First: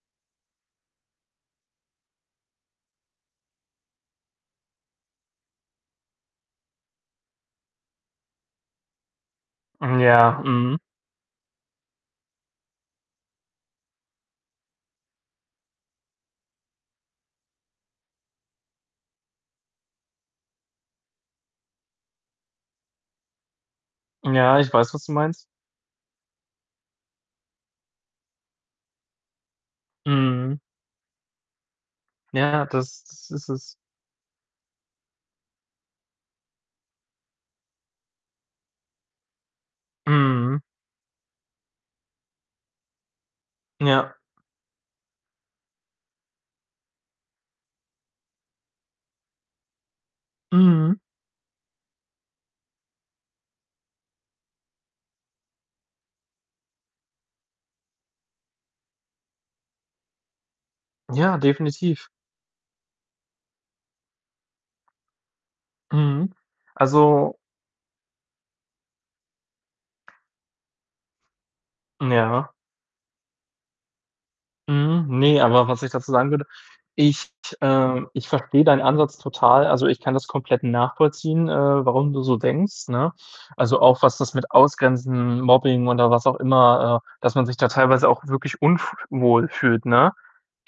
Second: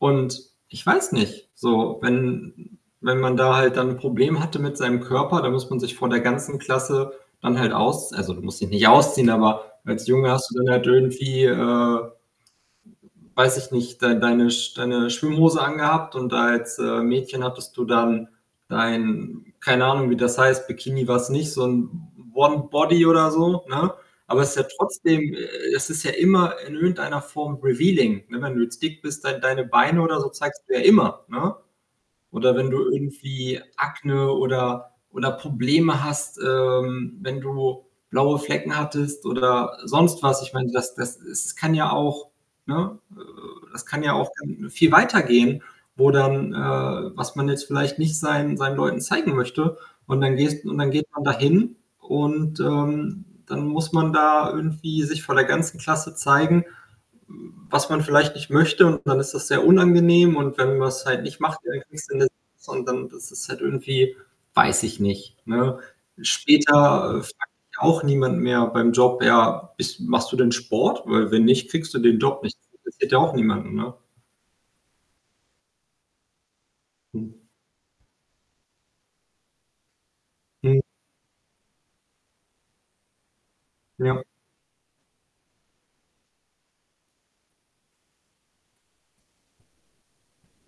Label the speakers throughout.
Speaker 1: Und ich weiß nicht, so, wenn wenn man da halt dann 'n Problem hatte mit seinem Körper, dann muss man sich vor der ganzen Klasse dann halt aus also, du musst dich nicht ausziehen, aber
Speaker 2: M
Speaker 1: als Junge
Speaker 2: ja,
Speaker 1: hast du dann
Speaker 2: mhm.
Speaker 1: halt irgendwie, äh weiß ich nicht, dei deine Sch deine Schwimmhose angehabt und als, äh, Mädchen hattest du dann dein keine Ahnung wie das heißt, Bikini war es nicht, so 'n One-Body oder so, ne? Aber es ist
Speaker 2: Ja,
Speaker 1: ja
Speaker 2: ich weiß, was du
Speaker 1: trotzdem
Speaker 2: meinst.
Speaker 1: es ist ja immer in irgendeiner Form revealing, ne? Wenn du jetzt dick bist, dei deine Beine oder so
Speaker 2: Mhm.
Speaker 1: zeigst du ja immer, ne? Oder
Speaker 2: Ja,
Speaker 1: wenn du
Speaker 2: das das ist
Speaker 1: irgendwie
Speaker 2: es.
Speaker 1: Akne oder oder Probleme hast, ähm, wenn du blaue Flecken hattest oder sonst was. Ich
Speaker 2: Mhm.
Speaker 1: meine, das das es kann ja auch ne, äh das kann ja
Speaker 2: Ja.
Speaker 1: auch gan viel weiter gehen, wo dann äh, was man jetzt vielleicht nicht seinen seinen Leuten zeigen möchte und dann gehst und dann
Speaker 2: Mhm.
Speaker 1: geht man dahin und, ähm, dann muss man da irgendwie sich vor der ganzen Klasse zeigen, was man vielleicht nicht möchte und dann ist das sehr unangenehm und wenn man's halt
Speaker 2: Ja,
Speaker 1: nicht macht, dann
Speaker 2: definitiv.
Speaker 1: kriegst du 'ne 6 und dann ist es halt irgendwie weiß ich nicht, ne?
Speaker 2: Mhm.
Speaker 1: Später
Speaker 2: Also
Speaker 1: fragt ja auch niemand mehr beim Job: „Ja, bist machst du denn Sport? Weil wenn nicht, kriegst du den Job
Speaker 2: Ja.
Speaker 1: nicht.“ Das interessiert ja auch niemanden, ne?
Speaker 2: Mhm. Ne, aber was ich dazu sagen würde, ich,
Speaker 1: Hm.
Speaker 2: ähm ich verstehe deinen Ansatz total. Also, ich kann das komplett
Speaker 1: Mhm.
Speaker 2: nachvollziehen, äh, warum du so denkst, ne? Also, auch was
Speaker 1: Ja.
Speaker 2: das mit Ausgrenzen, Mobbing oder was auch immer äh, dass man sich da teilweise auch wirklich unf wohl fühlt, ne?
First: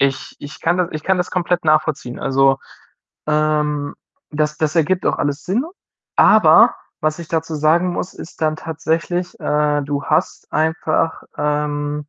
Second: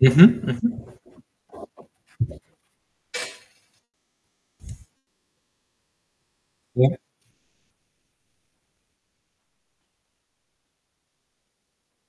Speaker 1: Mhm,
Speaker 2: ich kann
Speaker 1: mhm.
Speaker 2: das ich kann das komplett nachvollziehen. Also, ähm, das das ergibt auch alles Sinn. Aber
Speaker 1: Ja.
Speaker 2: was ich dazu sagen muss, ist dann tatsächlich, äh, du hast einfach, ähm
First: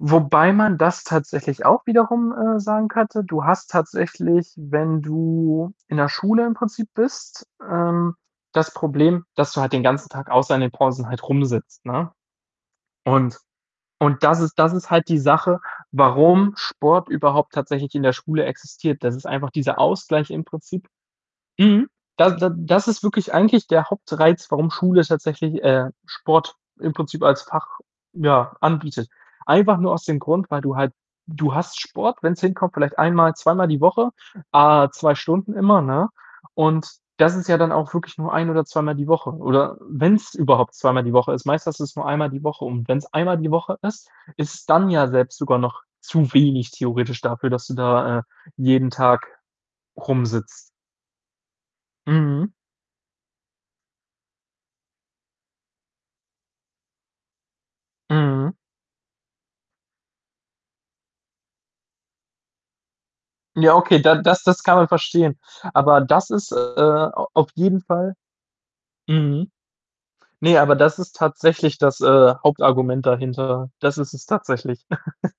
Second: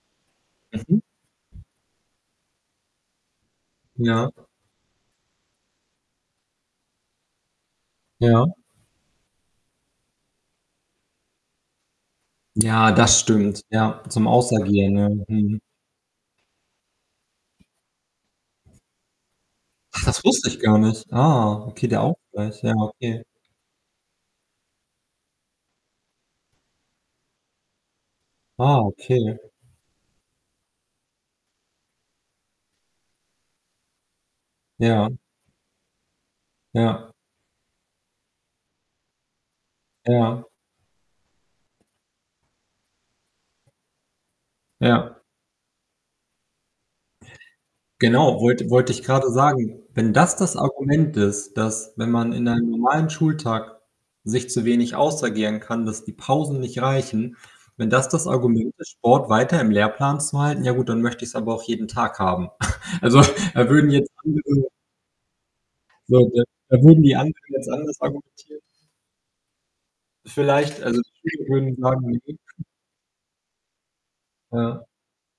Speaker 2: wobei man
Speaker 1: Mhm.
Speaker 2: das tatsächlich auch wiederum, äh, sagen könnte. Du hast
Speaker 1: Ja.
Speaker 2: tatsächlich, wenn du in der Schule im Prinzip bist, ähm,
Speaker 1: Ja.
Speaker 2: das Problem, dass du halt den ganzen Tag außer in den Pausen halt rumsitzt, ne,
Speaker 1: Ja, das
Speaker 2: und
Speaker 1: stimmt. Ja,
Speaker 2: und
Speaker 1: zum
Speaker 2: das ist das ist
Speaker 1: Ausagieren,
Speaker 2: halt
Speaker 1: ja,
Speaker 2: die
Speaker 1: mhm.
Speaker 2: Sache, warum Sport überhaupt tatsächlich in der Schule existiert. Das ist einfach dieser
Speaker 1: Ach, das
Speaker 2: Ausgleich im
Speaker 1: wusste ich gar
Speaker 2: Prinzip
Speaker 1: nicht. Ah,
Speaker 2: mhm.
Speaker 1: okay, der
Speaker 2: Da da
Speaker 1: Ausgleich. Ja,
Speaker 2: das ist
Speaker 1: okay.
Speaker 2: wirklich eigentlich der Hauptreiz, warum Schule tatsächlich, äh, Sport im Prinzip als Fach, ja,
Speaker 1: Ah,
Speaker 2: anbietet.
Speaker 1: okay.
Speaker 2: Einfach nur aus dem Grund, weil du halt du hast Sport, wenn's hinkommt, vielleicht einmal, zweimal die Woche, á 2
Speaker 1: Ja.
Speaker 2: Stunden immer, ne, und
Speaker 1: Ja.
Speaker 2: das ist ja dann auch wirklich nur ein oder zweimal die Woche oder wenn's
Speaker 1: Ja.
Speaker 2: überhaupt zweimal die Woche ist, meistens hast du's nur einmal die Woche und wenn's einmal die Woche ist, ist es dann ja
Speaker 1: Ja.
Speaker 2: selbst sogar noch zu wenig theoretisch dafür, dass du da, äh,
Speaker 1: Genau, wollte
Speaker 2: jeden
Speaker 1: wollte ich
Speaker 2: Tag
Speaker 1: grade sagen. Wenn das das
Speaker 2: rumsitzt.
Speaker 1: Argument ist, dass, wenn man in
Speaker 2: Mhm.
Speaker 1: einem normalen Schultag sich zu wenig ausagieren kann, dass die Pausen nicht reichen, wenn das das
Speaker 2: Mhm.
Speaker 1: Argument ist, Sport weiter im Lehrplan zu halten, ja gut, dann möchte ich's aber auch jeden Tag haben. Also, da
Speaker 2: Ja,
Speaker 1: würden
Speaker 2: okay,
Speaker 1: jetzt
Speaker 2: da das das
Speaker 1: andere
Speaker 2: kann man verstehen. Aber
Speaker 1: So,
Speaker 2: das
Speaker 1: dann
Speaker 2: ist, äh,
Speaker 1: dann würden die
Speaker 2: a
Speaker 1: anderen
Speaker 2: auf
Speaker 1: das
Speaker 2: jeden
Speaker 1: anders
Speaker 2: Fall
Speaker 1: argumentieren?
Speaker 2: mhm. Ne, aber
Speaker 1: Vielleicht
Speaker 2: das
Speaker 1: also,
Speaker 2: ist
Speaker 1: viele würden
Speaker 2: tatsächlich das,
Speaker 1: sagen.
Speaker 2: äh,
Speaker 1: [unintelligible]
Speaker 2: Hauptargument dahinter. Das ist es tatsächlich.
Speaker 1: Ja.